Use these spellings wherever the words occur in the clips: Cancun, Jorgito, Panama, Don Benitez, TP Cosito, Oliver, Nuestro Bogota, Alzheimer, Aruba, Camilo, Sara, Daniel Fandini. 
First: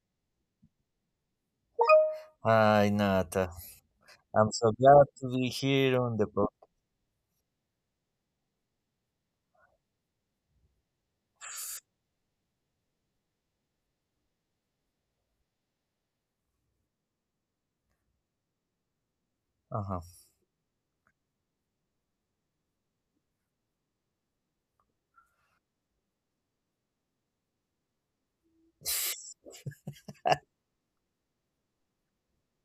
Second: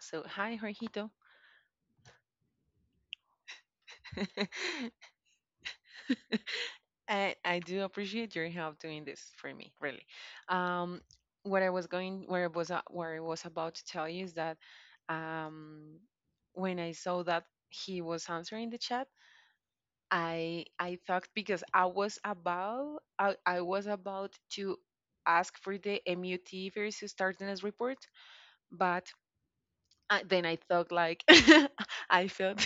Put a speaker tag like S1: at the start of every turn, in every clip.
S1: so hi, Jorgito.
S2: Hi, Nata. I'm so glad to be here on the podcast.
S1: I do appreciate your help doing this for me, really. Um, what I was going, where I was about to tell you is that um, when I saw that he was answering the chat,
S2: Uh-huh.
S1: I thought because I was about to ask for the MUT versus tardiness report, but then I thought like I felt.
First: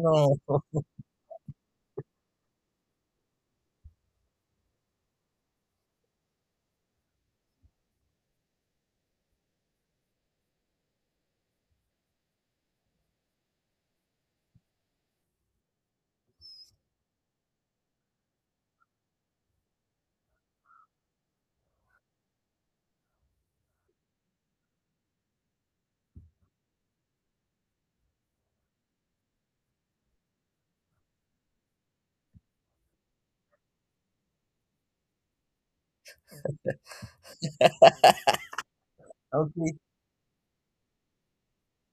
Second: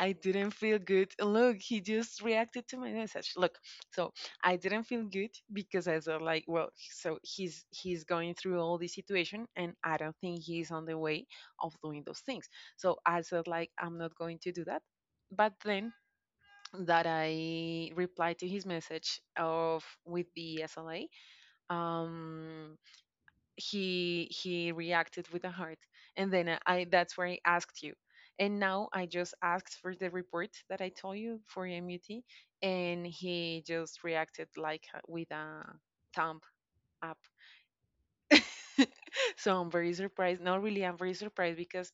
S1: I didn't feel good. Look, he just reacted to my message. Look, so I didn't feel good because I thought like, well, so he's going through all this situation, and I don't think he's on the way of doing those things. So I said like, I'm not going to do that. But then that I replied to his message of with the SLA, um, he reacted with a heart, and then that's where I asked you, and now I just asked for the report that I told you for MUT, and he just reacted like with a thumb up. So I'm
S2: okay.
S1: very surprised, not really, I'm very surprised because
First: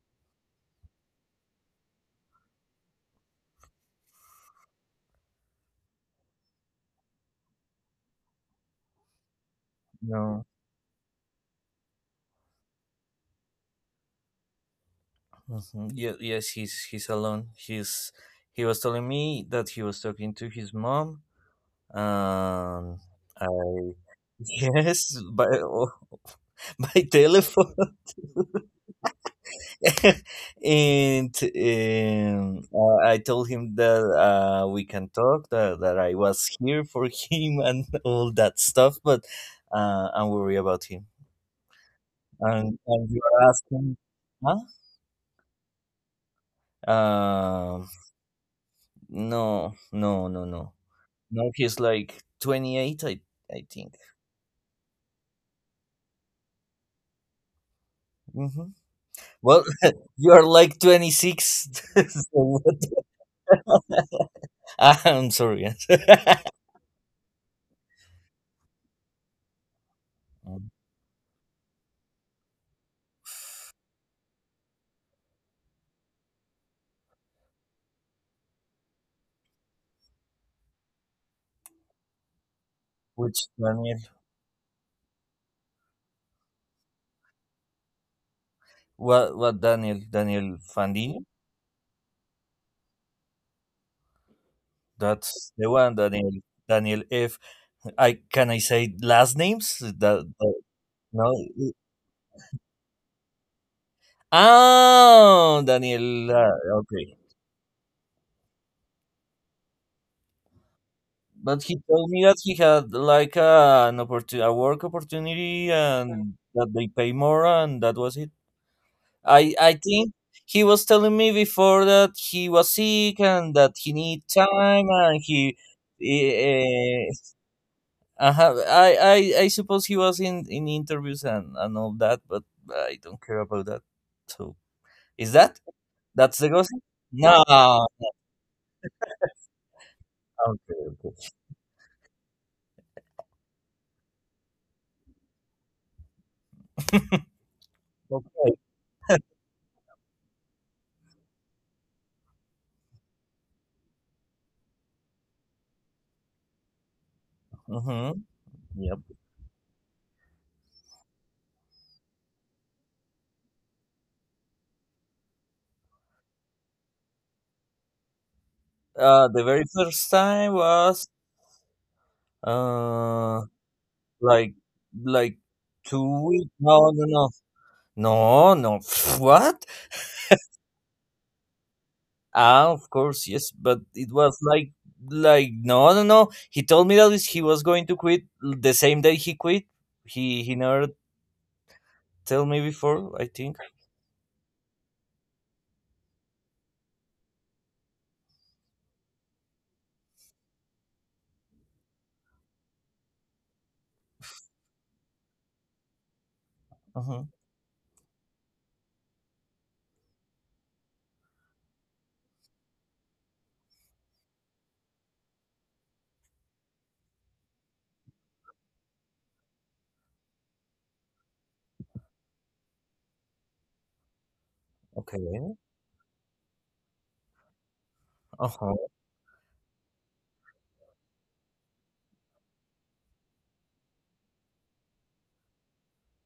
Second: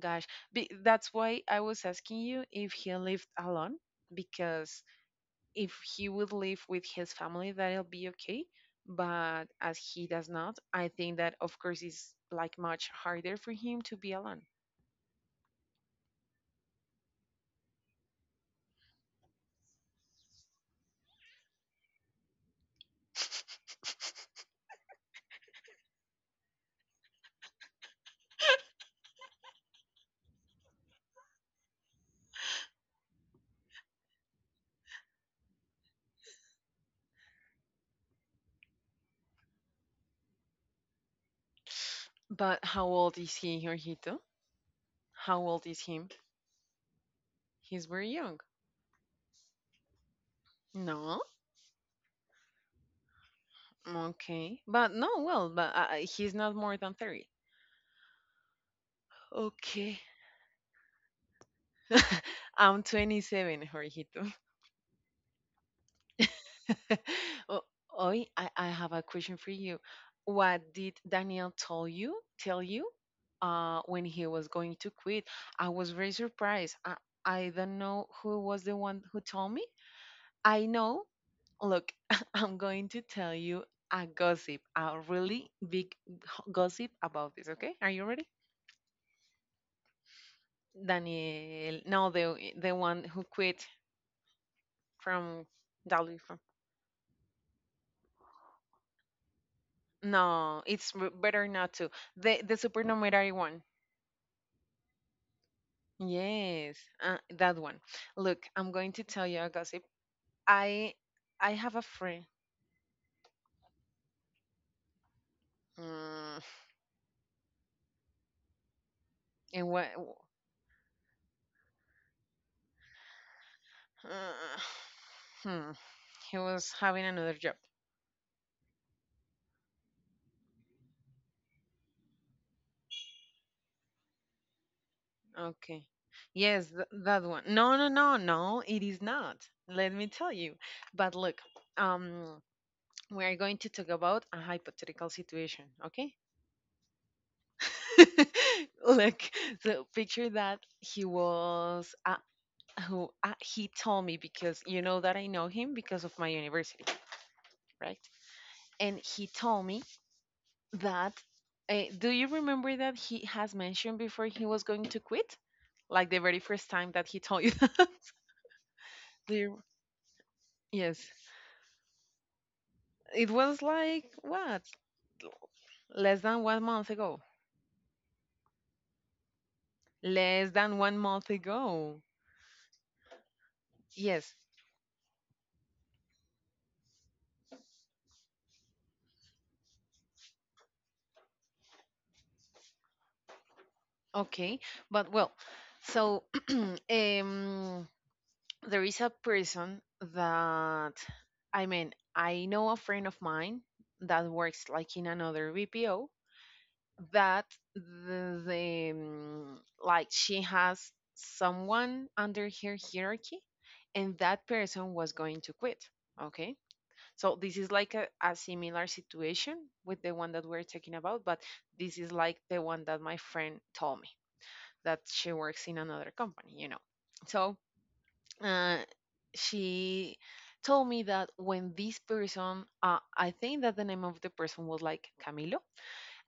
S1: gosh, that's why I was asking you if he lived alone, because if he would live with his family, that'll be okay. But as he does
S2: No.
S1: not, I think that of course it's like much harder for him to be alone.
S2: Mhm. Yes, he's alone. He was telling me that he was talking to his mom. Um, I yes, by by telephone. And I told him that we can talk, that I was here for him and all that stuff, but I'm worried about him.
S1: But
S2: And,
S1: how
S2: and
S1: old
S2: you
S1: is
S2: are
S1: he,
S2: asking,
S1: Jorgito?
S2: huh?
S1: How old is him? He's
S2: Um,
S1: very young.
S2: no, no, no, no.
S1: No?
S2: No, he's like 28, I think.
S1: Okay. But no, well, but he's not more than 30.
S2: Hmm. Well,
S1: Okay.
S2: you are like 26. So
S1: I'm
S2: what-
S1: 27, Jorgito.
S2: I'm sorry. Yes.
S1: O- Oi, I have a question for you.
S2: Um,
S1: What did Daniel tell you when he was going to quit? I was very surprised. I don't know who was the one who told me. I know. Look, I'm going to tell
S2: Which
S1: you
S2: Daniel?
S1: a gossip, a really big gossip about this. Okay, are you ready?
S2: What Daniel? Daniel Fandini?
S1: Daniel, no, the one who quit from
S2: That's the one,
S1: Dolly.
S2: Daniel.
S1: From,
S2: Daniel F. I can I say last names?
S1: no, it's
S2: No.
S1: better not to. The supernumerary one.
S2: Oh, Daniel.
S1: Yes,
S2: Okay,
S1: that one. Look, I'm going to tell you a gossip. I I
S2: but
S1: have
S2: he
S1: a
S2: told me
S1: friend,
S2: that he had like an opportunity, a work opportunity, and
S1: mm,
S2: that they pay more, and that was it. I
S1: and
S2: I
S1: what?
S2: think he was telling me before that he was sick and that he need
S1: Uh,
S2: time, and he.
S1: hmm, he was having
S2: eh, eh,
S1: another job.
S2: Uh-huh. I suppose he was in interviews and all that, but I don't care about that. So is that
S1: Okay.
S2: that's the
S1: Yes,
S2: gossip?
S1: that
S2: No.
S1: one. No, no, no, no. It is not. Let me tell you.
S2: Okay.
S1: But
S2: Okay.
S1: look, um, we are going to talk about a hypothetical situation. Okay.
S2: Okay.
S1: Look, so picture that he was a, who he told me because you know that I know him because of my university, right?
S2: Mm-hmm.
S1: And
S2: Yep.
S1: he told me that. Do you remember that he has mentioned before he was going to quit? Like the very first time that he told you that? Do
S2: The
S1: you-
S2: very first time was
S1: Yes. It
S2: uh
S1: was like
S2: like
S1: what?
S2: like
S1: Less
S2: two
S1: than
S2: weeks.
S1: one month
S2: No, no,
S1: ago.
S2: no, no, no. What?
S1: Less than one month ago.
S2: Ah, of course, yes, but it
S1: Yes.
S2: was like no, no, no. He told me that he was going to quit the same day he quit he never tell me before, I think.
S1: Okay. But well, so um there is a person that I mean, I know a friend of mine that works like in another VPO
S2: Uh-huh.
S1: that the like she has someone under her hierarchy, and that person was going to quit, okay, so this is like a similar situation with the one that we're talking about, but this is like the one that my friend told me, that she
S2: Okay.
S1: works in another company, you know. So uh,
S2: Uh-huh.
S1: she told me that when this person, I think that the name of the person was like Camilo,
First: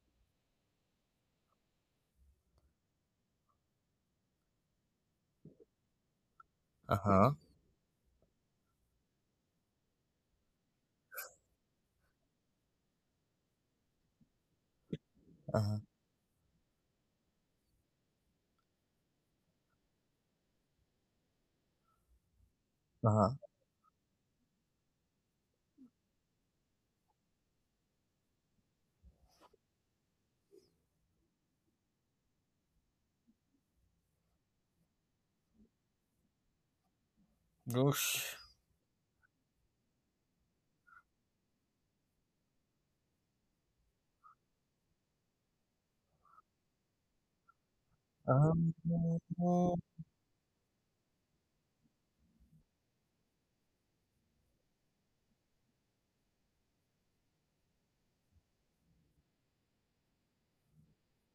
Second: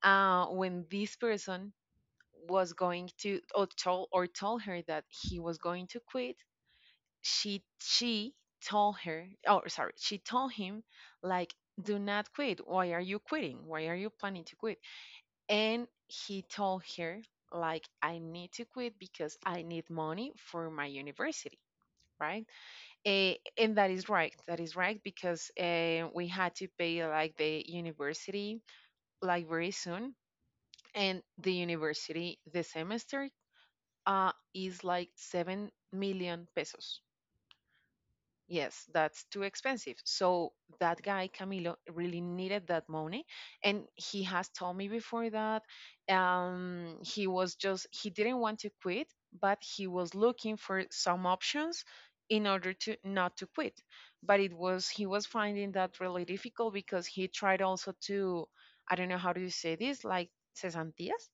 S1: when this person was going to or told her that he was going to quit,
S2: Uh-huh.
S1: she told her, oh sorry, she told him like, do not quit. Why are you quitting? Why are you planning to quit?
S2: Uh-huh.
S1: And he told her like, I need to quit because I need money for my university, right? Eh,
S2: Uh-huh.
S1: and that is right. That is right because we had to pay like the university like very soon, and the semester is like 7 million pesos.
S2: Gosh.
S1: Yes, that's too expensive. So that guy Camilo really needed that money, and he has told me before that he was just he didn't want to
S2: Um,
S1: quit, but he was looking for some options in order to not to quit. But it was he was finding that really difficult because he tried also to, I don't know how do you say this, like cesantías.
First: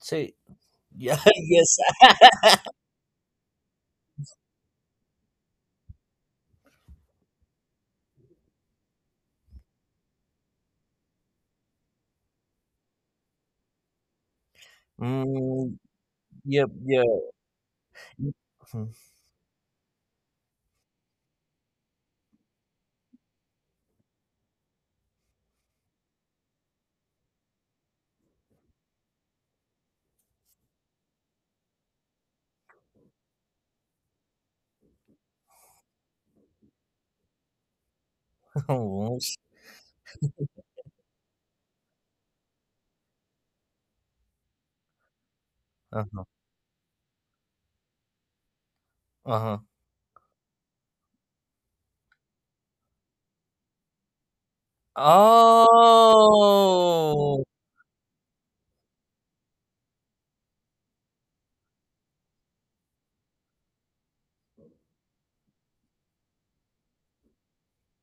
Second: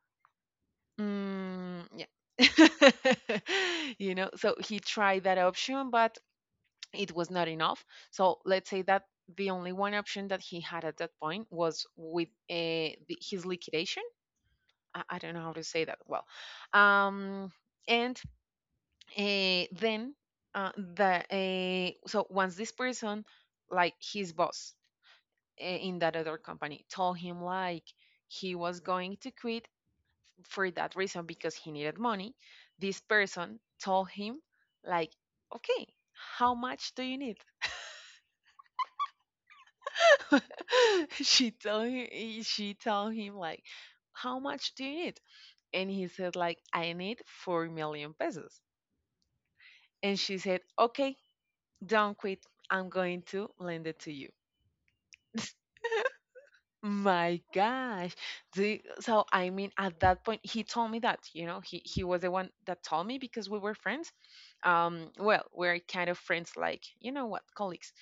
S2: Say, yeah, yes.
S1: Mm, yeah. You know, so he tried that option, but it was not enough. So let's say that the only one option that he had at that point was with his liquidation. I don't know how to
S2: Mm,
S1: say that well.
S2: yep, yeah.
S1: Um, and
S2: Mhm.
S1: then the so once this person, like his boss in that other company, told him like he was going to quit for that reason because he needed money, this person told him like, okay, how much do you need?
S2: Almost.
S1: She told him she told him like, how much do you need? And he
S2: Uh-huh.
S1: said like, I need 4 million pesos.
S2: Uh-huh.
S1: And she said, okay, don't quit, I'm going to lend it to you. My
S2: Oh.
S1: gosh. So I mean, at that point he told me that, you know, he was the one that told me because we were friends. Um, well, we're kind of friends, like, you know what, colleagues.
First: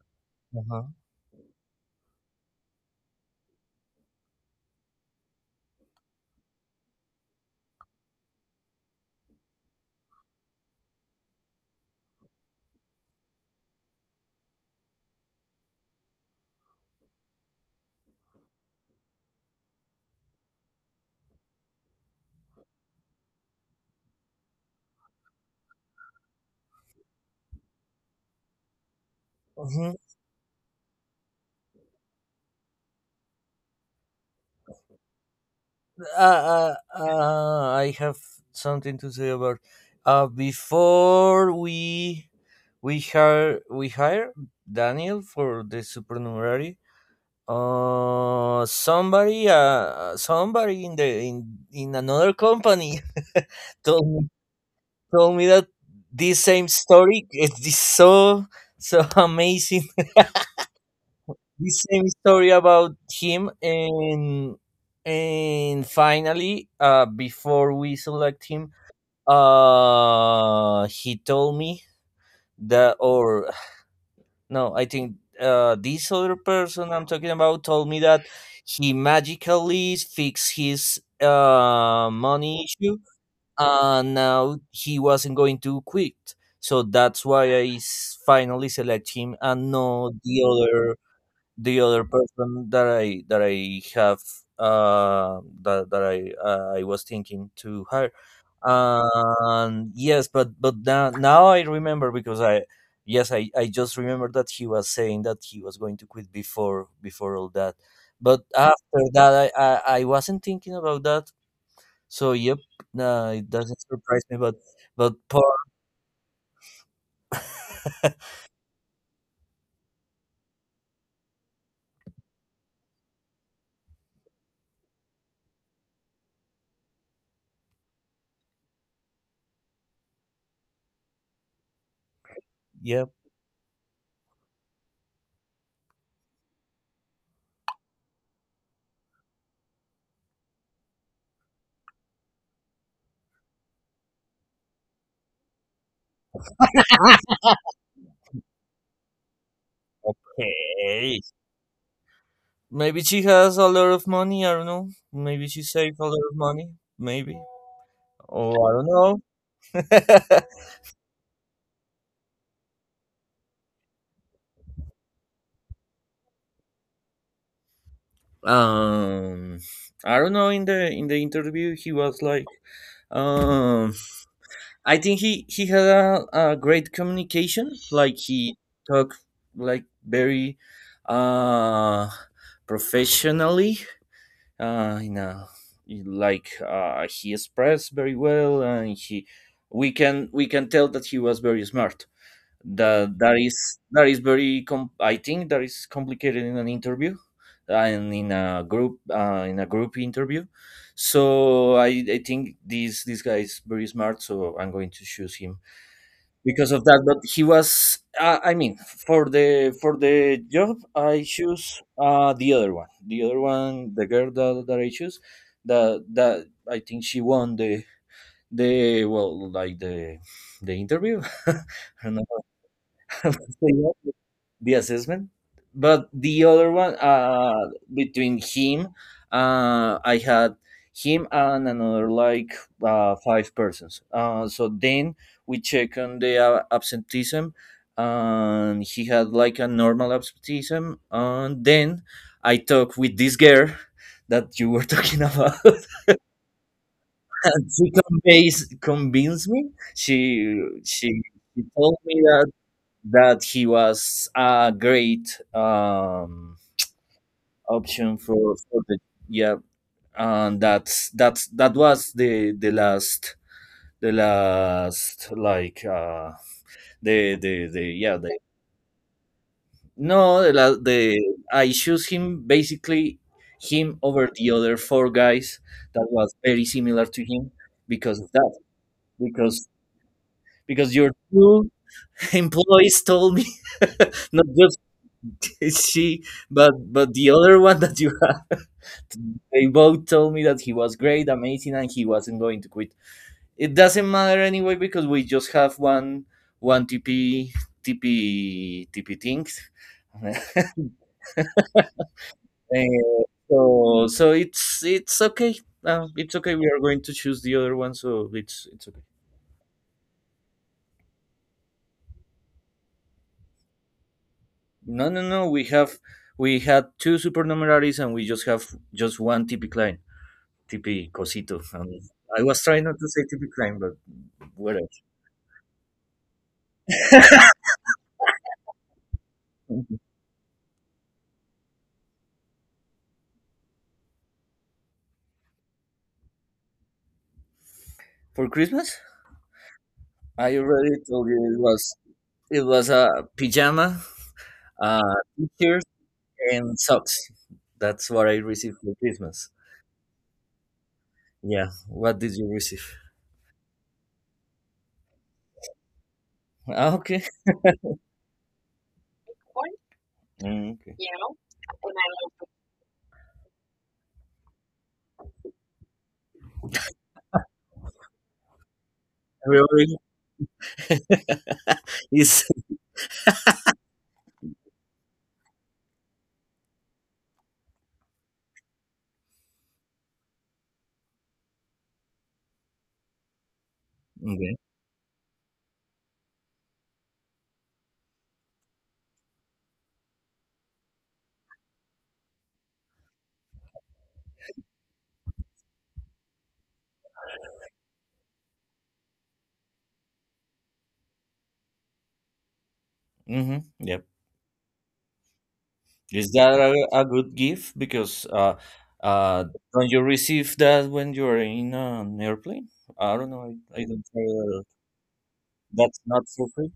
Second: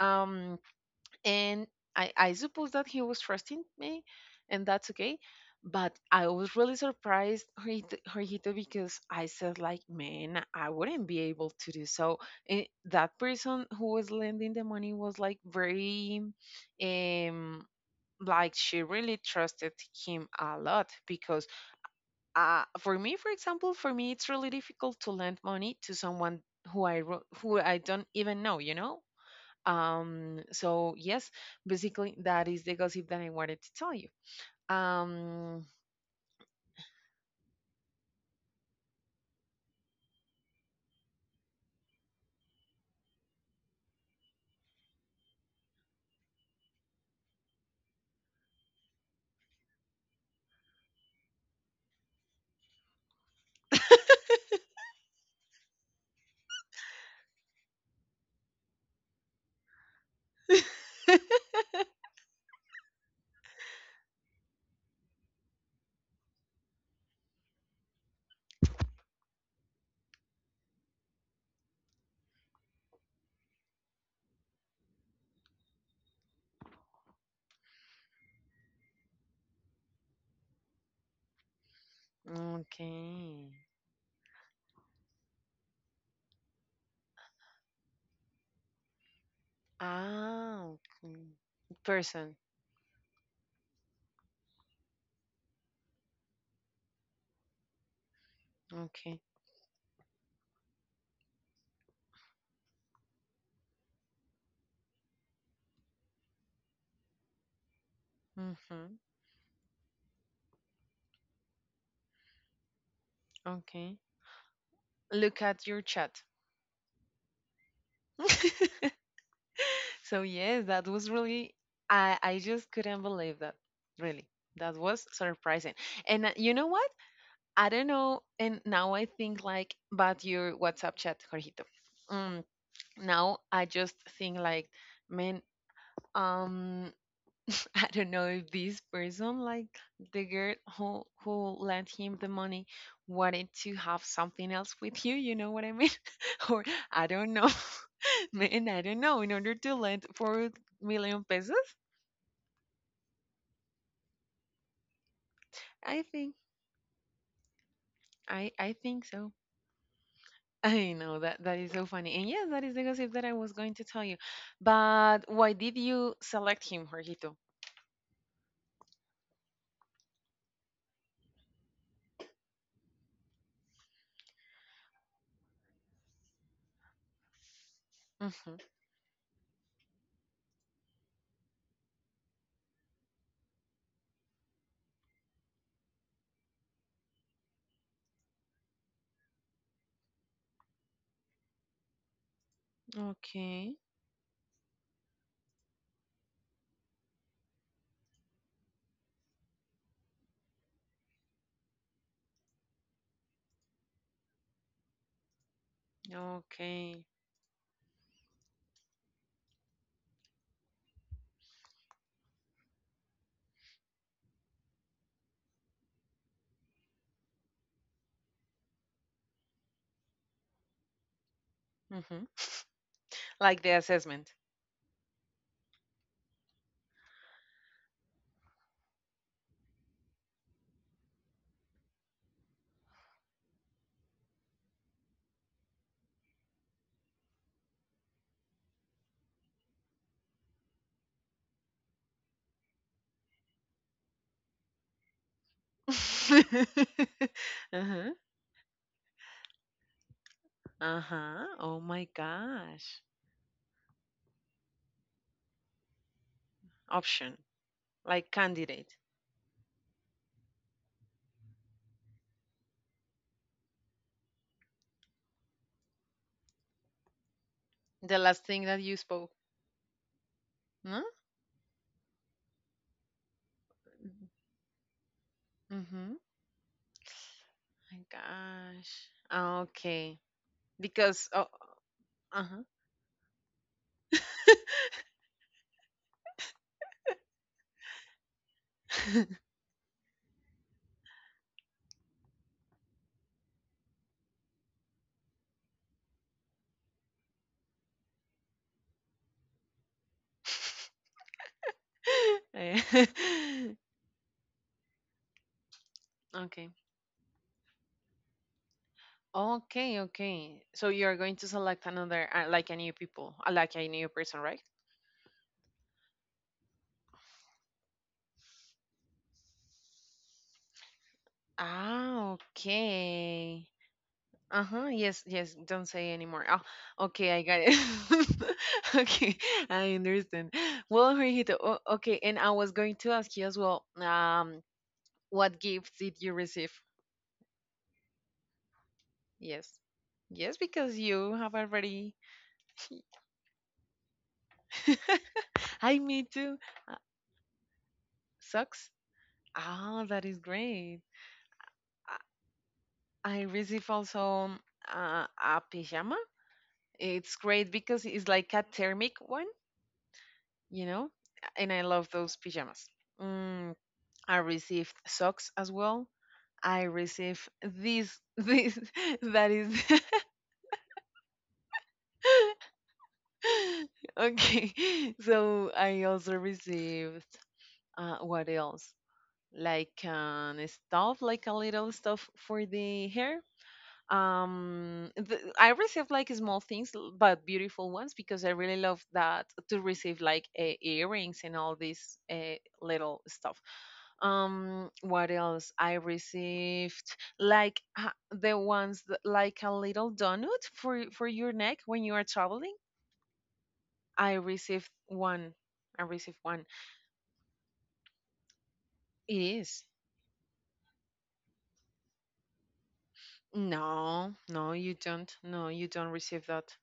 S1: um
S2: Uh-huh.
S1: and I suppose that he was trusting me, and that's okay. But I was really surprised, Jorgito, Jorgito, because I said, like, man, I wouldn't be able to do so. And that person who was lending the money was like very, um, like she really trusted him a lot because, for me, it's really difficult to lend money to someone who I don't even know, you know.
S2: Mhm.
S1: So yes, basically that is the gossip that I wanted to tell you. Um,
S2: I have something to say about before we hire Daniel for the supernumerary. Somebody in the in another company told me told me that this same story is so so amazing. This same story about him and finally, before we select him, he told me that or no, I think this other person I'm talking about told me that he magically fixed his money issue
S1: okay.
S2: and now he wasn't going to quit. So that's why finally select him and not
S1: Ah, okay.
S2: the other
S1: Person.
S2: person that I have, that I was thinking to hire.
S1: Okay.
S2: And yes, but now I remember because I yes, I just remember that he was saying that he was going to quit before all that. But
S1: Mm-hmm.
S2: after that, I wasn't thinking about that. So yep, nah, it doesn't
S1: Okay.
S2: surprise me. But
S1: Look
S2: part.
S1: at your chat. So yes, that was really, I just couldn't believe that. Really. That was surprising. And you know what? I don't know. And now I think like about your WhatsApp chat, Jorgito. Mm.
S2: Yep,
S1: Now I just think like, man, um, I don't know if this person, like the girl who lent him the money, wanted to have something else with you. You know what I mean? Or I don't know, man, I don't know. In order to lend 4 million
S2: okay.
S1: pesos,
S2: Maybe she has a lot of money. I don't know. Maybe she saved
S1: I
S2: a lot
S1: think,
S2: of money. Maybe. Oh,
S1: I
S2: I don't
S1: think so.
S2: know.
S1: I know that that is so funny, and yes, that is the gossip that I was going to tell you. But why did you select him, Jorgito?
S2: um, I don't know. In the interview, he was like, um, I think he had a, great communication. Like
S1: Hmm.
S2: he talked like very, uh, professionally. In a Like he expressed very well, and he we can tell that he was very smart. that that
S1: Okay,
S2: is that is very. I think that is complicated in an interview and in a group interview. So I think this guy is very smart, so I'm going to choose him because of
S1: okay.
S2: that. But he was I mean, for the job, I choose the other one, the girl that I choose, that I think she won the, the well like the the interview. I don't
S1: Hmm.
S2: know how to
S1: Like the
S2: say
S1: assessment.
S2: the assessment. But the other one, between him, I had him and another like five persons. So then we check on the absenteeism, and he had like a normal absenteeism. And then I talk with this girl that you were talking about, and she
S1: Uh-huh.
S2: convinced me. She she
S1: Uh-huh.
S2: she
S1: Oh
S2: told
S1: my
S2: me that
S1: gosh.
S2: he was a great
S1: Option.
S2: option
S1: Like
S2: for,
S1: candidate.
S2: the, yeah, and that was the last. The last, like the
S1: The
S2: yeah, the
S1: last thing that you spoke.
S2: no, the the,
S1: No?
S2: I choose him basically, him over the other four guys that
S1: Mm-hmm.
S2: was very similar to him
S1: My
S2: because of that,
S1: gosh. Ah,
S2: because
S1: okay.
S2: your
S1: Because, oh,
S2: two
S1: uh-huh.
S2: employees told me, not just she, but the other one that you had. They both told me that he was great, amazing, and he wasn't going to quit. It doesn't matter anyway because we just have one TP things.
S1: Eh,
S2: So it's okay. It's okay, we
S1: okay.
S2: are going to choose the other one, so it's okay.
S1: Okay, okay. So you're going to select another like a new person, right?
S2: No, no, no, we had two supernumeraries, and we just have just one TP client. TP Cosito.
S1: Ah,
S2: I was trying not to say TP
S1: okay.
S2: Klein, but
S1: Uh-huh.
S2: whatever.
S1: Yes, yes. Don't say anymore. Oh, okay, I got it. Okay, I understand. Well, Jorgito, okay, and I was going to ask you as well, what gifts did you receive?
S2: For Christmas,
S1: Yes. Yes,
S2: I already
S1: because
S2: told
S1: you
S2: you
S1: have
S2: it was
S1: already
S2: a pajama, uh, t-shirt,
S1: I me too.
S2: and
S1: Uh,
S2: socks. That's what I received
S1: socks?
S2: for Christmas.
S1: Ah, that is great.
S2: Yeah. What did you receive?
S1: I receive also a pajama.
S2: Ah, okay.
S1: It's great because it's like a thermic one.
S2: Mm,
S1: You
S2: okay.
S1: know, and I love those pajamas. Mm, I received socks as well. I received this, this, that is.
S2: Everybody is
S1: Okay, so I also received, what else? Like an stuff, like a little stuff for the hair.
S2: okay.
S1: I received like small things but beautiful ones because I really love that, to receive like earrings and all this little stuff. What else I received, like the ones that, like a little donut for your neck when you are traveling.
S2: Mm-hmm. Yeah.
S1: I received one. I
S2: Is
S1: received
S2: that
S1: one.
S2: a, good gift? Because
S1: It
S2: uh,
S1: is
S2: don't you receive that when you are in an airplane? I don't know. I don't.
S1: no, no, you don't, no, you
S2: That's
S1: don't
S2: not
S1: receive
S2: for
S1: that,
S2: free.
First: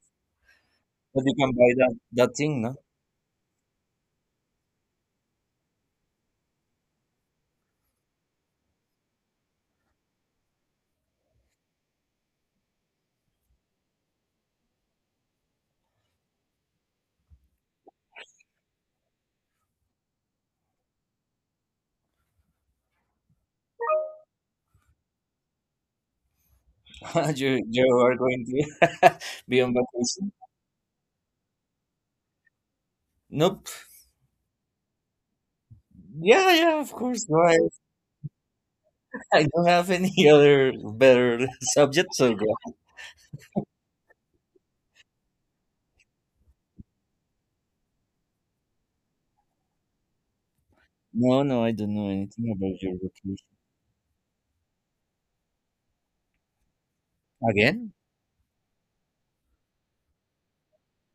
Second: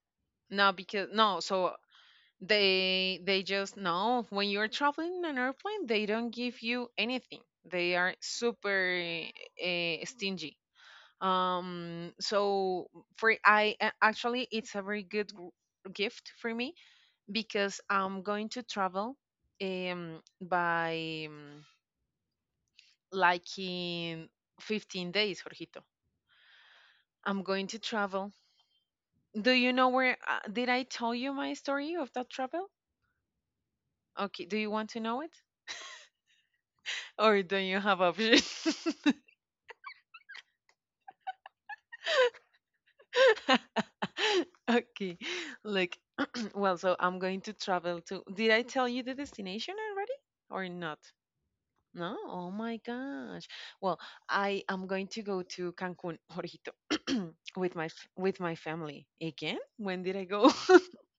S1: no because
S2: But you
S1: no,
S2: can
S1: so
S2: buy that thing, no?
S1: they just know when you're traveling in an airplane, they don't give you anything, they are super stingy. So for actually it's a very good gift for me because I'm going to travel by like in 15 days, Jorgito, I'm
S2: you
S1: going to
S2: you are
S1: travel.
S2: going to
S1: Do
S2: be on
S1: you know where,
S2: vacation.
S1: did I tell you my story of that travel?
S2: Nope.
S1: Okay, do you want to know?
S2: Yeah, yeah, of course. No,
S1: Or
S2: I,
S1: don't you have options?
S2: I don't have any other better subject. So go.
S1: Okay. Like, well, so I'm going to travel to. Did I tell you the destination already or not?
S2: No, no, I don't know
S1: No? Oh
S2: anything
S1: my
S2: about your
S1: gosh.
S2: vacation.
S1: Well, I am going to go to Cancun, Jorito, with my
S2: Again,
S1: with my family. Again? When did I go?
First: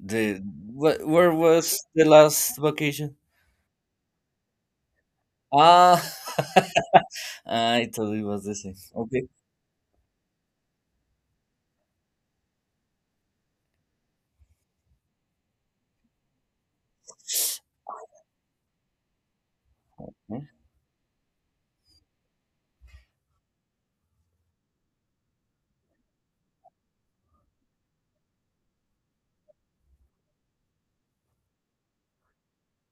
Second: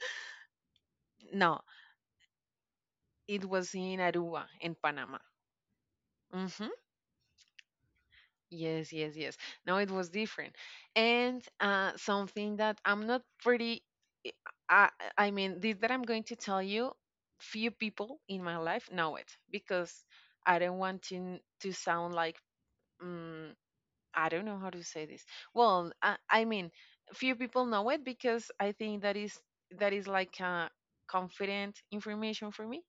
S2: the where
S1: No,
S2: was the last vacation?
S1: it was in Aruba, in Panama.
S2: Ah,
S1: Mm-hmm.
S2: I thought it was the same.
S1: Yes, yes,
S2: Okay.
S1: yes. No, it was different. And something that I'm not pretty, I, I I mean, this that I'm going to tell you, few people in my life know it because
S2: Yeah.
S1: I don't want to, to sound like, um, I don't know how to say this. Well, I mean, few people know it because I think that is like confident information for me.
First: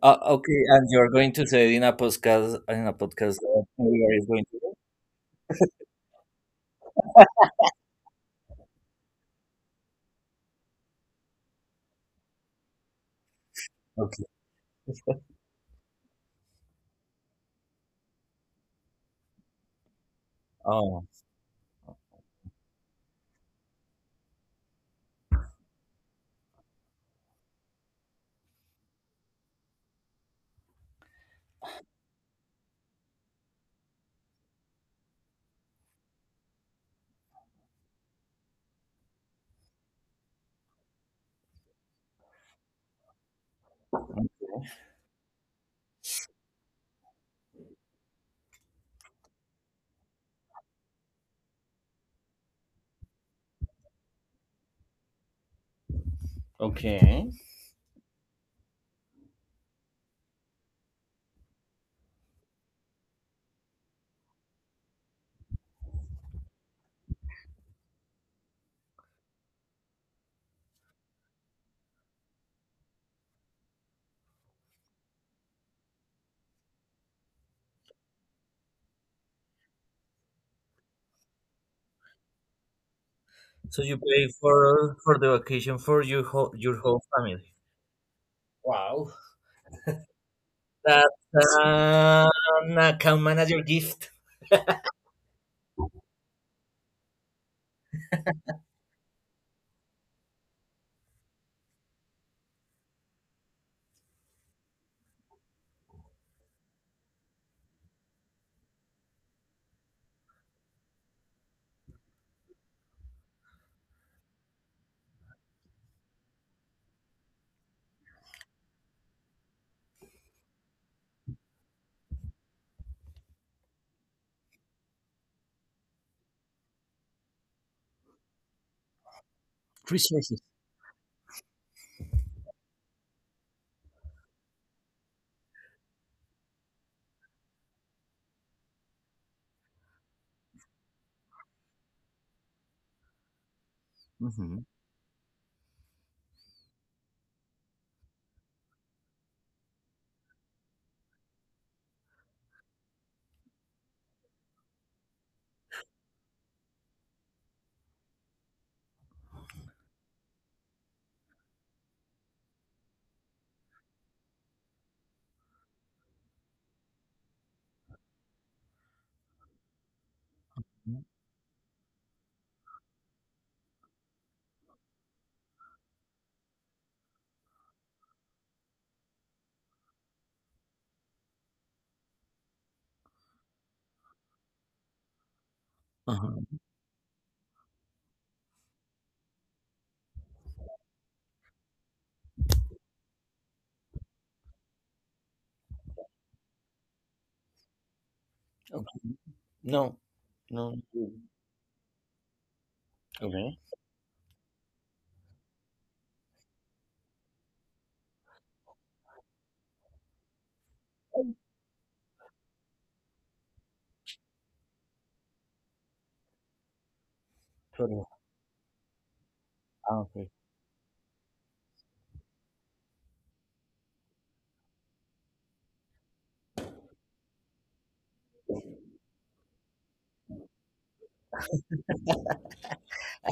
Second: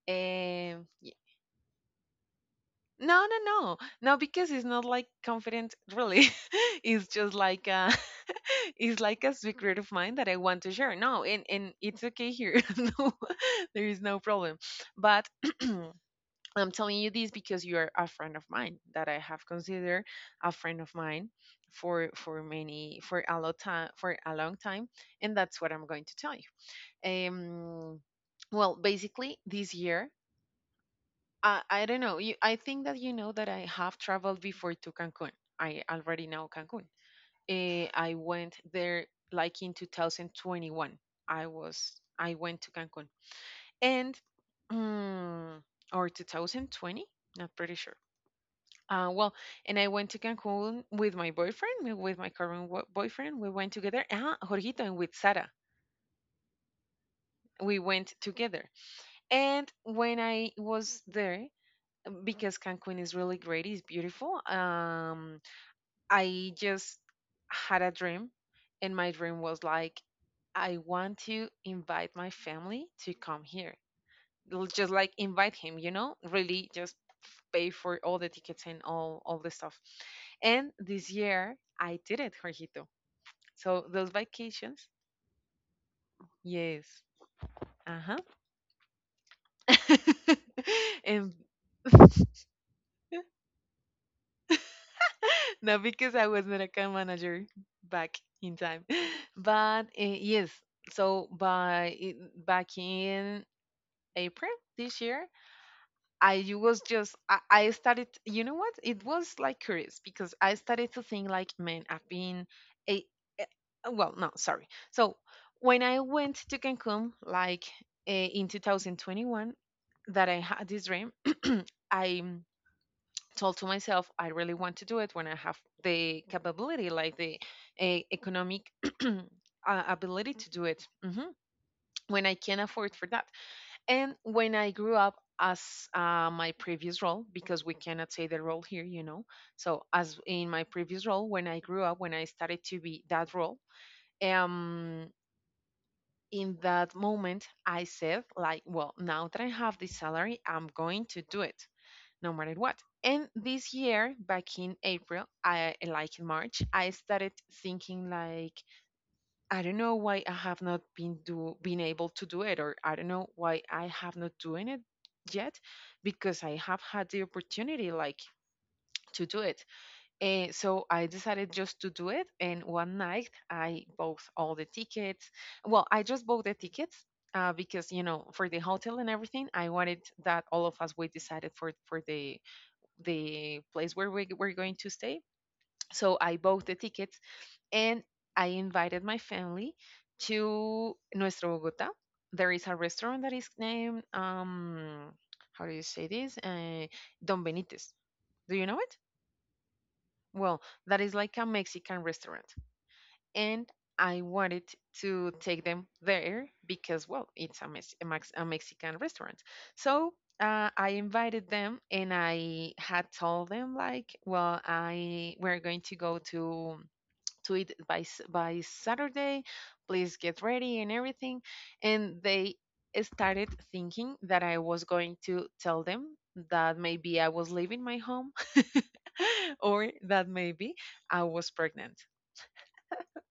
S2: Okay, and
S1: Um,
S2: you're going to say in a podcast
S1: no, no,
S2: that
S1: no.
S2: Oliver
S1: No,
S2: is going
S1: because
S2: to
S1: it's
S2: do?
S1: not like confident, really. It's just like it's like a secret of mine that I want to share. No, and it's okay here. No, there is no
S2: Okay.
S1: problem. But I'm telling you this because you are a friend of mine that I have considered a friend of
S2: Oh,
S1: mine for many for a long time, and that's what I'm going to tell you. Um, well, basically this year I don't know. I think that you know that I have traveled before to Cancun. I already know Cancun. I went there like in 2021. I was I went to Cancun and mm, or 2020, not pretty sure. Well, and I went to Cancun with my boyfriend, with my current boyfriend. We went together. Ah, Jorgito and with Sara.
S2: okay.
S1: We went together. And when I was there, because Cancun is really great. It's beautiful. I just had a dream, and my dream was like, I want to invite my family to come here. Just like invite him, you know, really just pay for all the tickets and all the stuff. And this year I did it, Jorgito.
S2: So
S1: So
S2: you
S1: those
S2: pay
S1: vacations,
S2: for the vacation for your whole
S1: yes,
S2: family.
S1: uh
S2: Wow,
S1: huh, and
S2: that's an account manager gift.
S1: no, because I was not account manager back in time. But yes, so back in April this year, I was just I started. You know what? It was like curious because I started to think like, man, I've been a, well, no, sorry. So when I went to Cancun, like in 2021, that I had this dream, I told to myself, I really want to do it when I have the capability, like the economic ability
S2: Resources.
S1: to do it, when I can afford for that, and when I grew up as my previous role, because we cannot say the role here, you know. So as in my previous role, when I grew up, when I started to be that role
S2: Mm-hmm.
S1: um in that moment I said, like, well, now that I have this salary, I'm going to do it, no matter what. And this year, back in April, I, like in March, I started thinking like, I don't know why I have not been do been able to do it, or I don't know why I have not doing it yet, because I have had the opportunity like to do it. And so I decided just to do it. And one night I bought all the tickets. Well, I just bought the tickets. Because you know, for the hotel and everything, I wanted that all of us, we decided for the place where we were going to stay. So I
S2: Uh-huh.
S1: bought the tickets and I invited my family to Nuestro Bogota. There is a restaurant that is named, how do you say this? Don Benitez. Do you know it?
S2: Okay. No,
S1: Well,
S2: no.
S1: that is like a Mexican restaurant,
S2: Okay.
S1: and I wanted to take them there because, well, it's a Mexican restaurant. So I invited them, and I had told them like, well, I we're going to go to it by
S2: Sorry.
S1: by Saturday.
S2: Ah,
S1: Please
S2: okay.
S1: get ready and everything. And they started thinking that I was going to tell them that maybe I was leaving my home or that maybe I was pregnant.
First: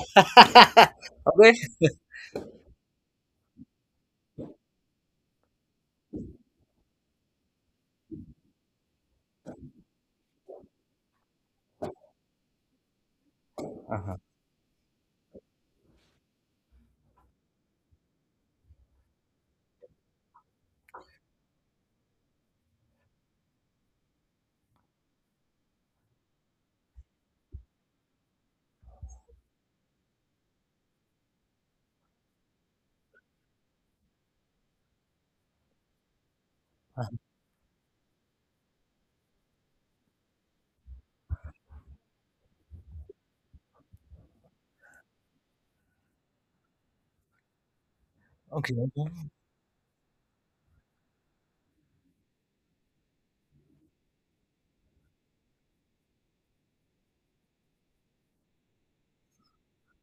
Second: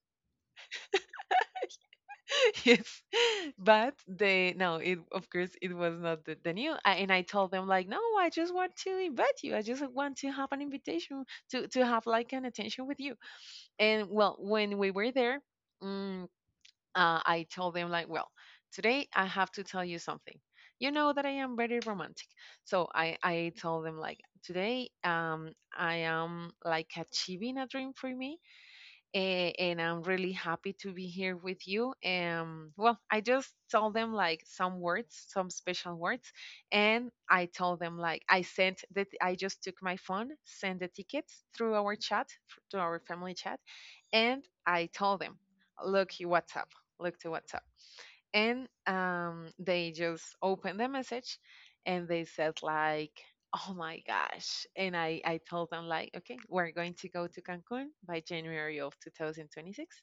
S2: okay.
S1: Yes, but they, no, it, of course it was not the, the new, and I told them like, no, I just want to invite you, I just want to have an invitation to have like an attention with you. And
S2: Uh-huh.
S1: well, when we were there, mm, I told them like, well, today I have to tell you something. You know that I am very romantic. So I told them like, today, I am like achieving a dream for me. And I'm really happy to be here with you. Well, I just told them like some words, some special words, and I told them like I sent that I just took my phone, sent the tickets through our chat, to our family chat, and I told them, look, you what's up, look to what's up. And
S2: Okay.
S1: they just opened the message and they said like, oh my gosh. And I told them like, okay, we're going to go to Cancun by January of 2026.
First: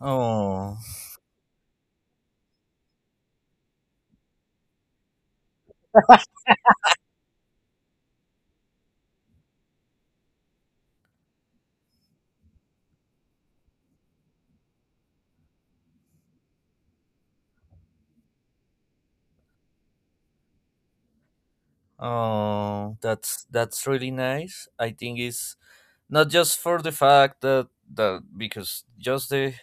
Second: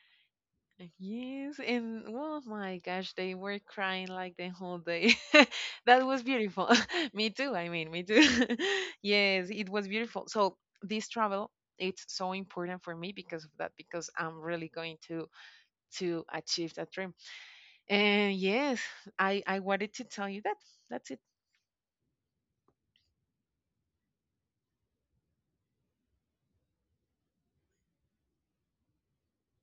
S2: Oh,
S1: Yes, and oh my gosh, they were crying like the whole day. That was beautiful. Me too, I mean, me too. Yes, it was beautiful. So this travel, it's so important for me because of that, because I'm really going to achieve that dream. And yes, I wanted to tell you that. That's it.
S2: oh, that's really nice. I think it's not just for the fact that because just the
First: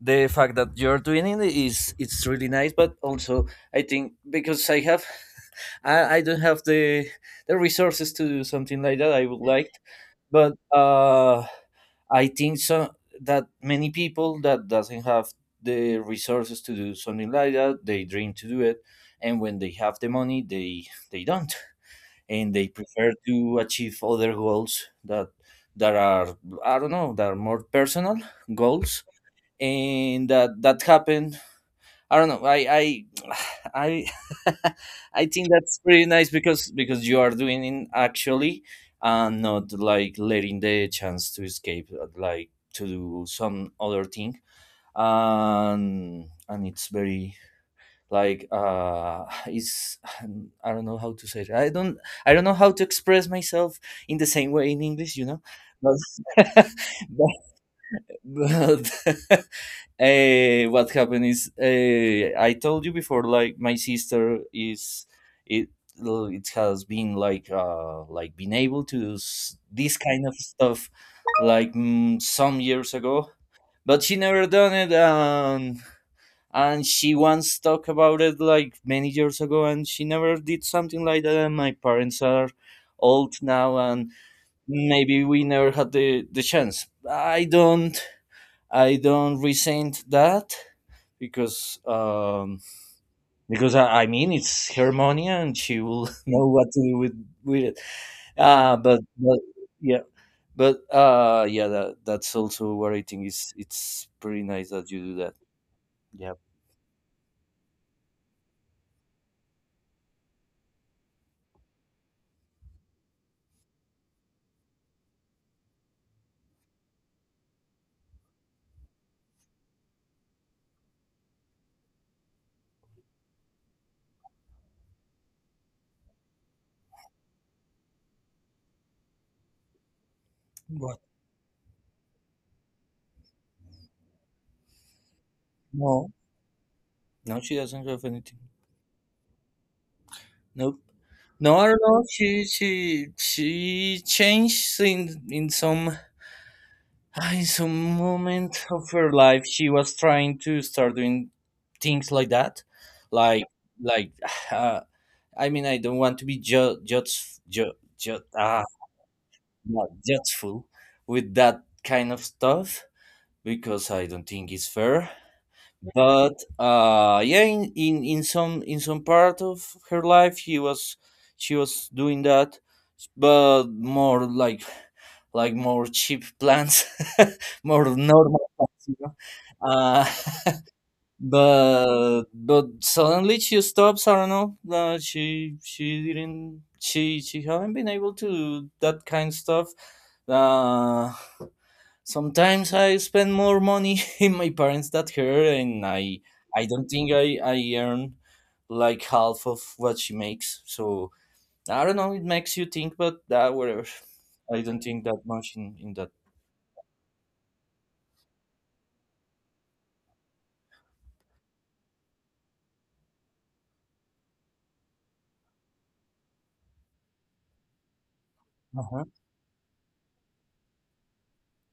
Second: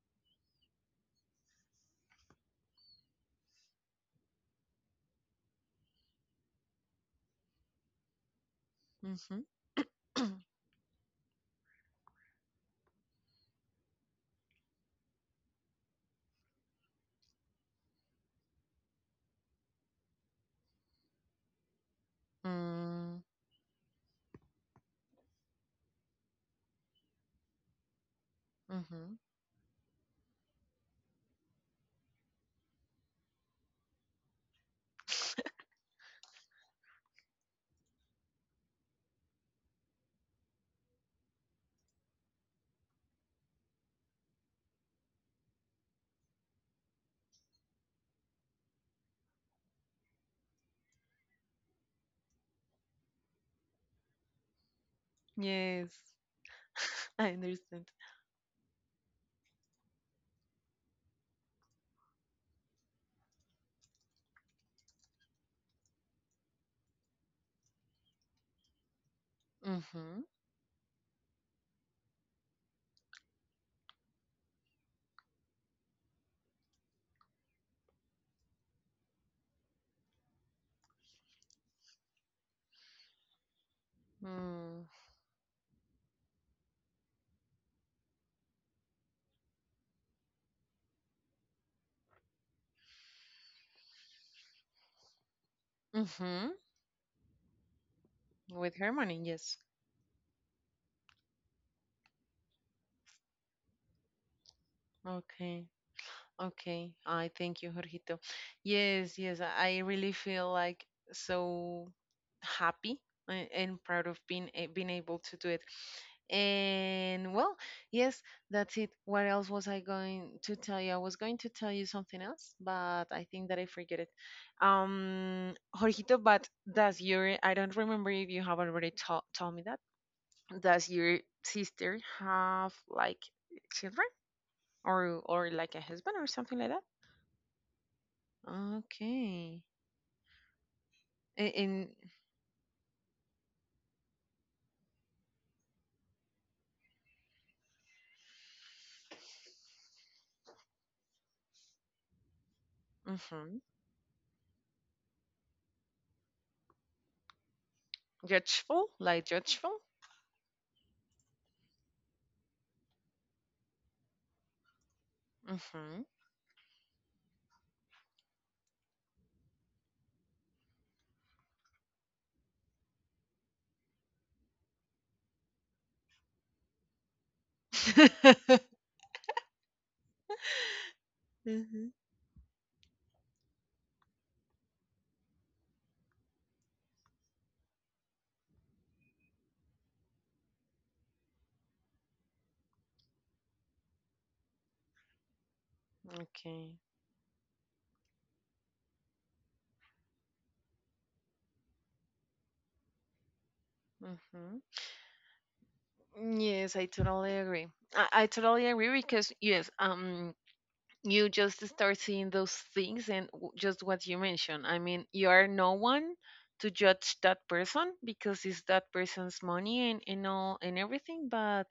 S2: the fact that you're doing it is it's really nice, but also I think because I have I don't have the resources to do something like that I would
S1: hmm
S2: like, but I think so that many people that doesn't have the resources to do something like that, they dream to do it. And when they have the money, they don't, and they prefer
S1: mm,
S2: to achieve other goals that are, I don't know, that are more personal goals.
S1: hmm
S2: And that happened. I don't know. I I I think that's pretty nice, because you are doing it actually, and not like letting the chance to escape, like to do some other thing. And it's very, like it's I don't know how to say it. I don't know how to express myself in the same way in English.
S1: Yes,
S2: But,
S1: I understand.
S2: but what happened is, I told you before, like my sister is, it it has been like been able to do this
S1: Mm-hmm.
S2: kind of stuff, like some years ago, but she never done it and. And she once talked about it like many years ago, and she never did something like that. And my parents are old now, and
S1: Mm,
S2: maybe we never had the chance. I don't resent that because um, because I mean, it's her money, and she will know
S1: hmm
S2: what to do with it.
S1: With harmony,
S2: But
S1: yes.
S2: yeah, but yeah, that's also what I think, is it's pretty nice that you do that.
S1: Okay.
S2: Yeah.
S1: Okay, I thank you, Jorgito. Yes, yes. I really feel like so happy and proud of being able to do it. And well, yes, that's it. What else was I going to tell you? I was going to tell you something else, but I think that I forget it. Jorgito, but does your, I don't remember if you have already told me that. Does
S2: What?
S1: your sister have like children or like a
S2: No,
S1: husband or something like that?
S2: no, she doesn't have anything.
S1: Okay.
S2: Nope. No, I
S1: In
S2: don't know. She changed in some. In some moment of her life, she was trying to start doing things like that, like
S1: mhm.
S2: like. Uh, I mean, I don't want to be judge
S1: Judgeful, like judgeful.
S2: not judgeful with that kind of stuff, because I don't think it's fair.
S1: Mm-hmm.
S2: But yeah, in some part of her life, she was doing that, but more like more cheap plans, more normal plans you know uh
S1: hmm
S2: but suddenly she stops. I don't know. She didn't. She haven't been able to do that kind of stuff. Uh, Sometimes I spend more money in my parents than her, and I
S1: Okay.
S2: don't think I earn like half of what she makes. So I don't know. It makes you think, but whatever.
S1: hmm
S2: I don't think that much in that.
S1: Yes, I totally agree. I totally agree, because yes, you just start seeing those things, and just what you mentioned. I mean, you are no one to judge that person, because it's that
S2: Uh-huh.
S1: person's money, and all and everything. But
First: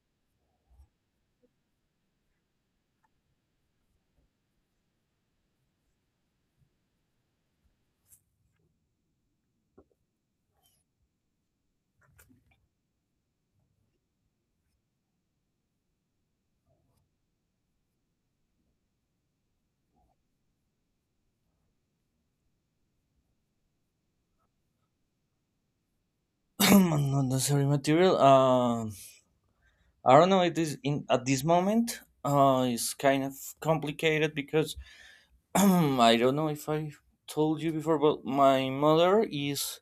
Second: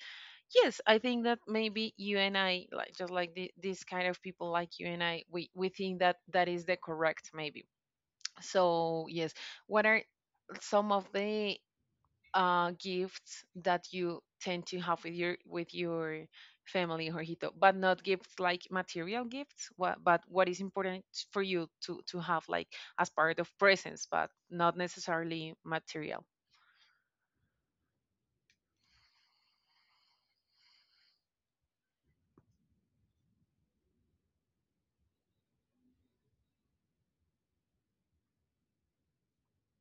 S1: yes, I think that maybe you and I, like just like the, this kind of people like you and I, we think that that is the correct maybe. So yes, what are some of the gifts that you tend to have with your family, Jorgito, but not gifts like material gifts. What, but what is important for you to have like as part of presents, but not necessarily material.
S2: Unnecessary material. I don't know. It is in at this moment. It's kind of complicated because I don't know if I told you before, but my mother is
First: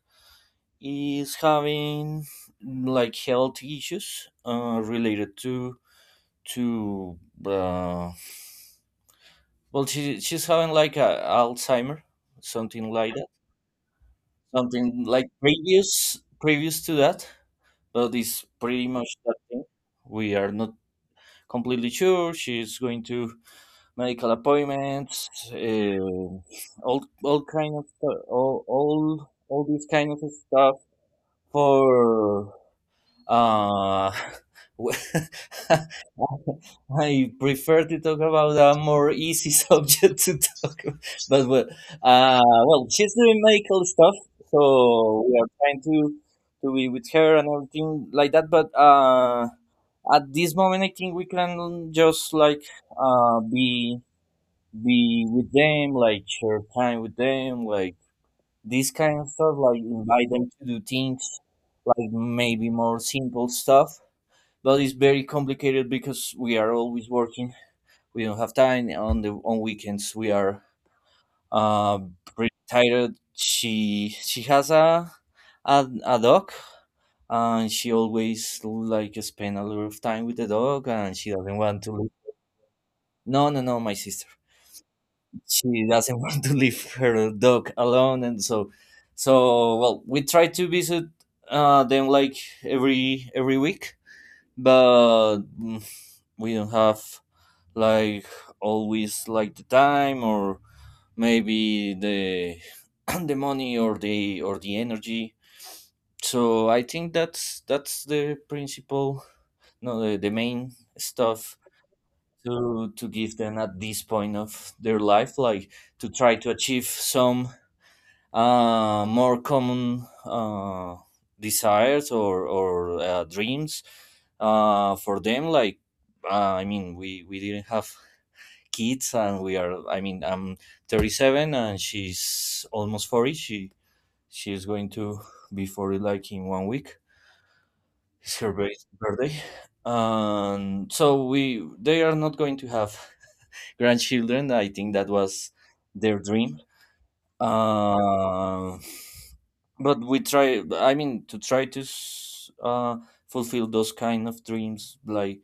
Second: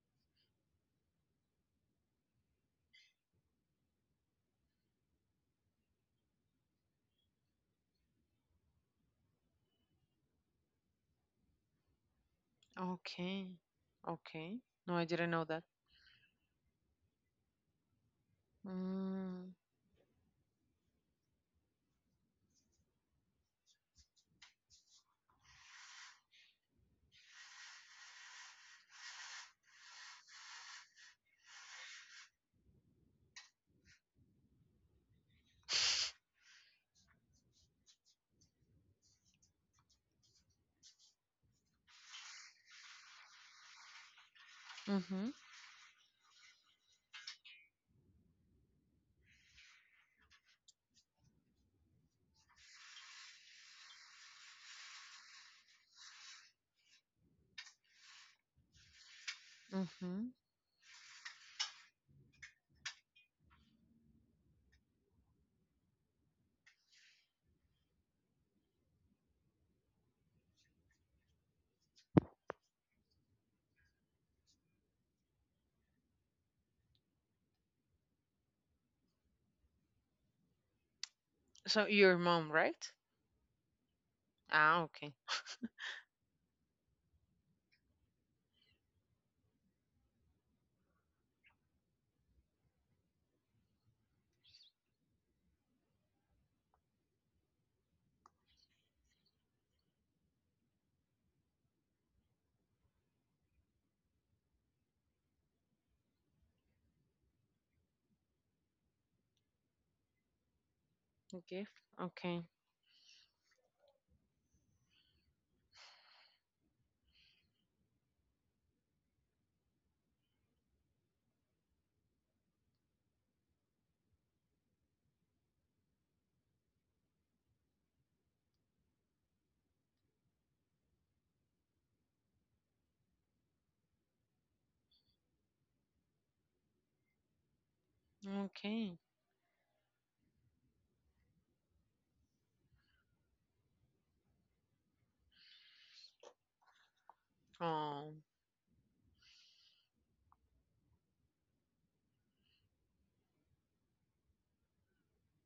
S2: is having like health issues related to to uh, well, she she's having like a Alzheimer, something like that,
S1: Okay, okay. No, I
S2: something like
S1: didn't know that.
S2: previous to that, but it's pretty much that
S1: Mm,
S2: thing. We are not completely sure. She's going to medical appointments, all these kind of stuff for uh w- I prefer to talk about a more easy subject to talk about. But well uh well she's doing medical stuff, so
S1: mm-hmm,
S2: we are trying to be with her and everything like that, but at this moment I think we can just like uh be be with them, like share time with them, like this kind of stuff, like
S1: mm-hmm.
S2: invite them to do things, like maybe more simple stuff. But it's very complicated because we are always working. We don't have time on the on weekends. We are uh, pretty tired. She has a dog, and she always like spend a lot of time with the dog and she doesn't want
S1: So
S2: to leave.
S1: your mom, right?
S2: No, no, no, my sister,
S1: Ah, okay.
S2: she doesn't want to leave her dog alone. And so well, we try to visit them like every week, but we don't have like always like the time, or maybe the the money, or the energy. So I think that's the principal no the, the main stuff
S1: Gift. Okay,
S2: to give them at this point of their life, like to try to achieve some more common desires or dreams for them. Like we didn't have kids, and we are. I'm 37, and she's almost 40. She is going to be 40 like in one week. It's her
S1: okay.
S2: birthday, and so we, they are not going to have grandchildren. I think that was their dream,
S1: Oh.
S2: uh, but we try, to try to fulfill those kind of dreams, like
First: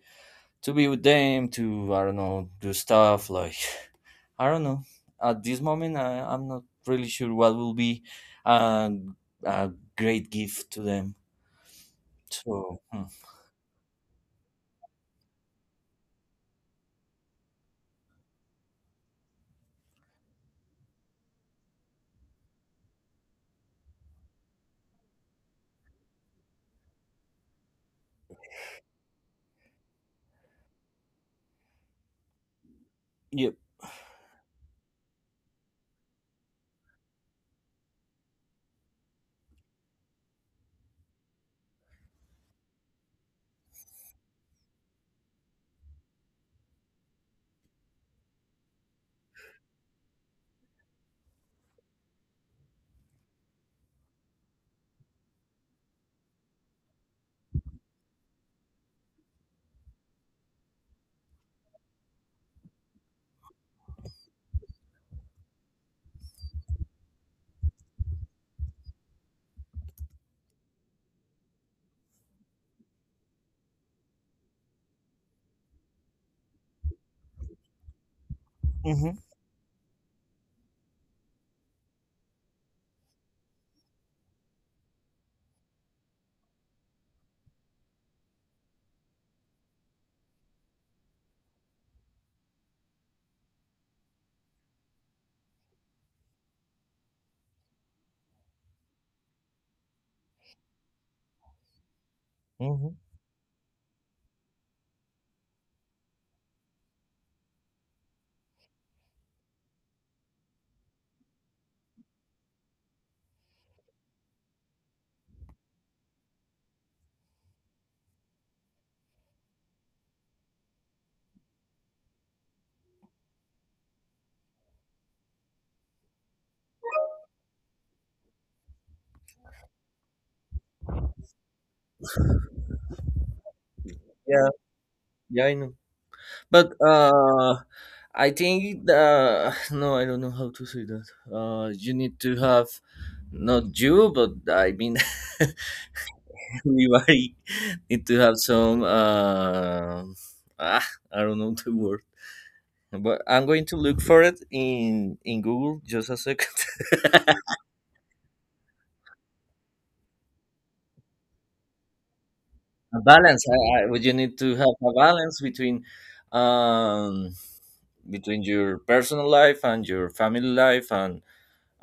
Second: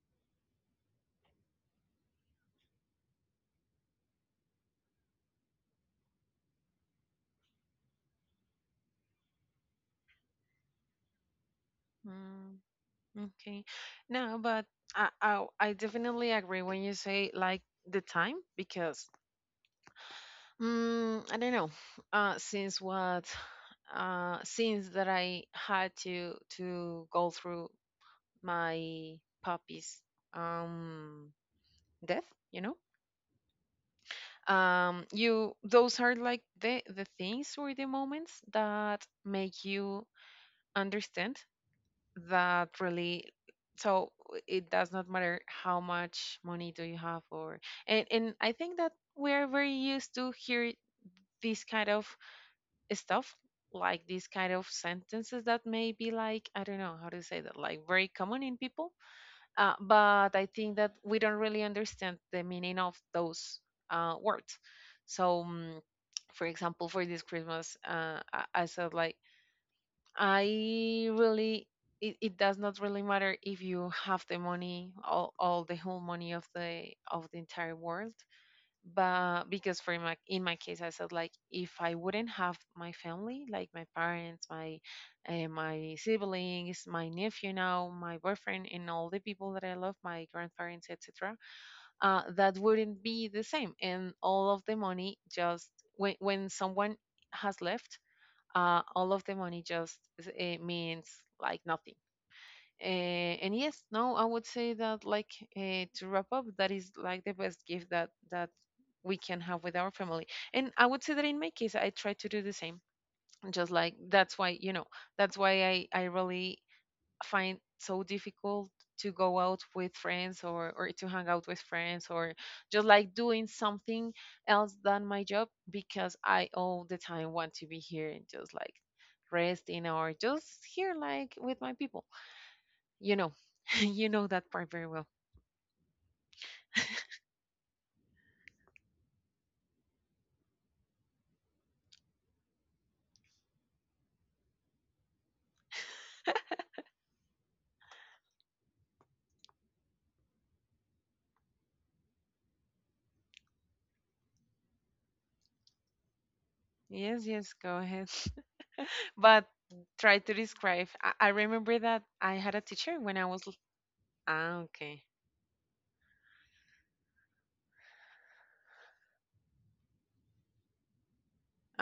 S2: to be with them, to I don't know, do stuff like I don't know. At this moment I'm not really sure what will be a, a great gift to them, so hmm.
S1: Okay. No, but I definitely agree when you say like the time, because I don't know. Since what, since that I had to go through my puppy's um death, you know.
S2: Yeah.
S1: You, those are like the things or the moments that make you understand that really, so it does not matter how much money do you have or, and I think that we're very used to hear this kind of stuff, like these kind of sentences that may be like, I don't know how to say that, like very common in people. But I think that we don't really understand the meaning of those words. So for example, for this Christmas, I said like, I really, it does not really matter if you have the money, all the whole money of the entire world,
S2: Hmm.
S1: but because for my in my case, I said like, if I wouldn't have my family, like my parents, my my siblings, my nephew, now my boyfriend, and all the people that I love, my grandparents, etc., that wouldn't be the same, and all of the money just, when someone has left, all of the money just, it means like nothing. Uh,
S2: Hmm.
S1: and yes, no, I would say that like, to wrap up, that is like the best gift that that we can have with our family. And I would say that in my case, I try to do the same. Just like, that's why you know, that's why I really find so difficult to go out with friends or to hang out with friends or just like doing something else than my job, because I all the time want to be here and just like resting or just here like with my people. You know, you know that
S2: yeah
S1: part very well.
S2: yeah, I know. But I think the no, I don't know how to say that. You need to have, not you, but I mean, everybody need to have some. I don't know the word, but I'm going to look for it in Google. Just a second.
S1: Yes, yes, go ahead. But try to describe. I remember that I had a
S2: A
S1: teacher when I
S2: balance.
S1: was.
S2: Well, you need to
S1: Ah,
S2: have a
S1: okay.
S2: balance between um, between your personal life and your family life, and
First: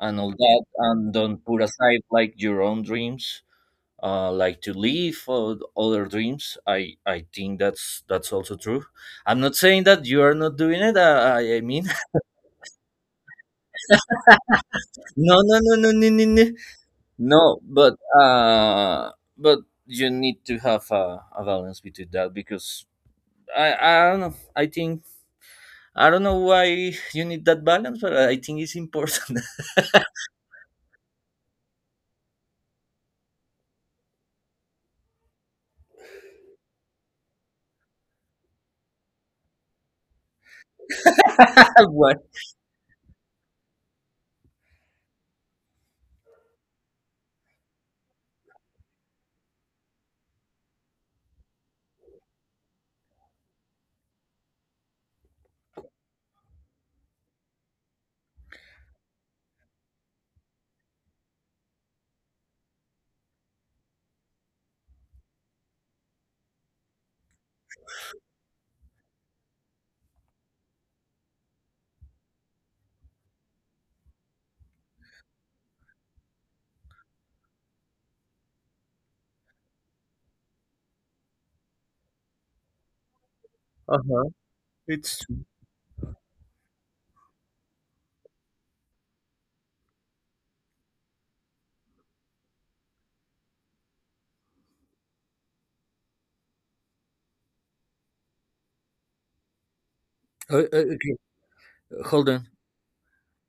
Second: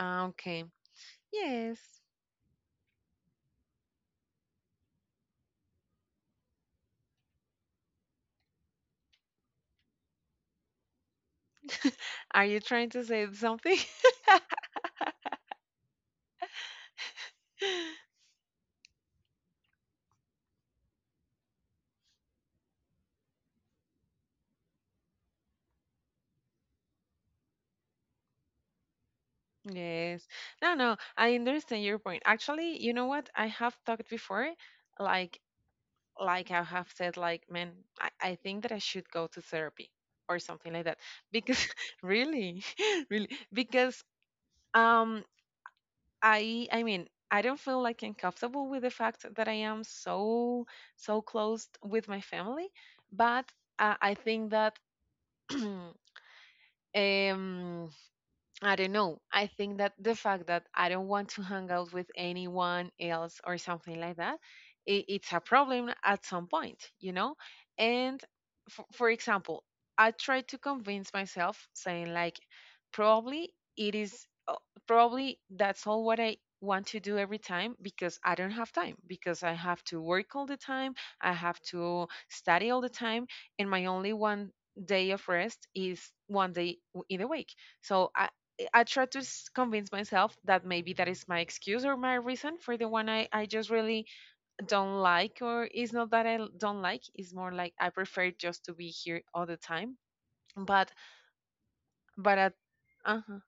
S2: all
S1: okay.
S2: that, and don't put
S1: Yes.
S2: aside like your own dreams, like to leave for other dreams. I think that's also true. I'm not saying that you are not doing it, I mean,
S1: Are you trying to say something?
S2: no no no no no no no. No, but you need to have a balance between that, because I don't know, I think I don't know why you need that balance, but I think it's important.
S1: Yes. No, no, I understand your point. Actually, you know what? I have talked before, like like I have said, like, man, I think that I should go to therapy or something like that. Because
S2: What?
S1: really, really, because um I mean, I don't feel like I'm comfortable with the fact that I am so so close with my family, but I think that um I don't know. I think that the fact that I don't want to hang out with anyone else or something like that, it's a problem at some point, you know? And for example, I try to convince myself saying, like, probably it is, probably that's all what I want to do every time, because I don't have time, because I have to work all the time, I have to study all the time, and my only
S2: Uh-huh.
S1: one day
S2: it's
S1: of rest is one day in the week. So I try to convince myself that maybe that is my excuse or my reason for the one I just really don't like, or it's not that I don't like, it's more like I prefer just to be here all the time. But,
S2: Okay, hold
S1: but
S2: on.
S1: at, uh-huh.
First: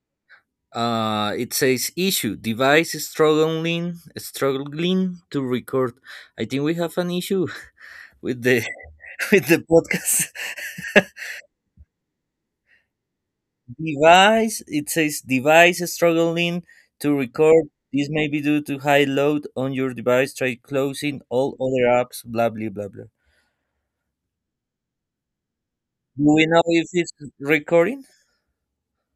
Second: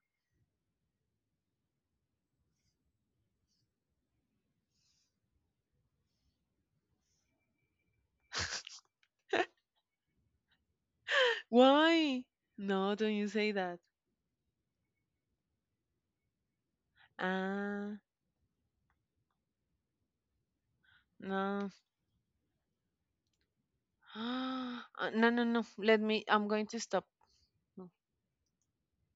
S2: It says, issue, device is struggling to record. I think we have an issue with the with the podcast.
S1: Why? No, don't you say that.
S2: device It says, device is struggling to record.
S1: Ah,
S2: This may be due to high load on your device, try closing all
S1: no.
S2: other apps, blah blah blah blah.
S1: No, no, no. Let me,
S2: Do we
S1: I'm
S2: know
S1: going to
S2: if
S1: stop.
S2: it's
S1: No,
S2: recording?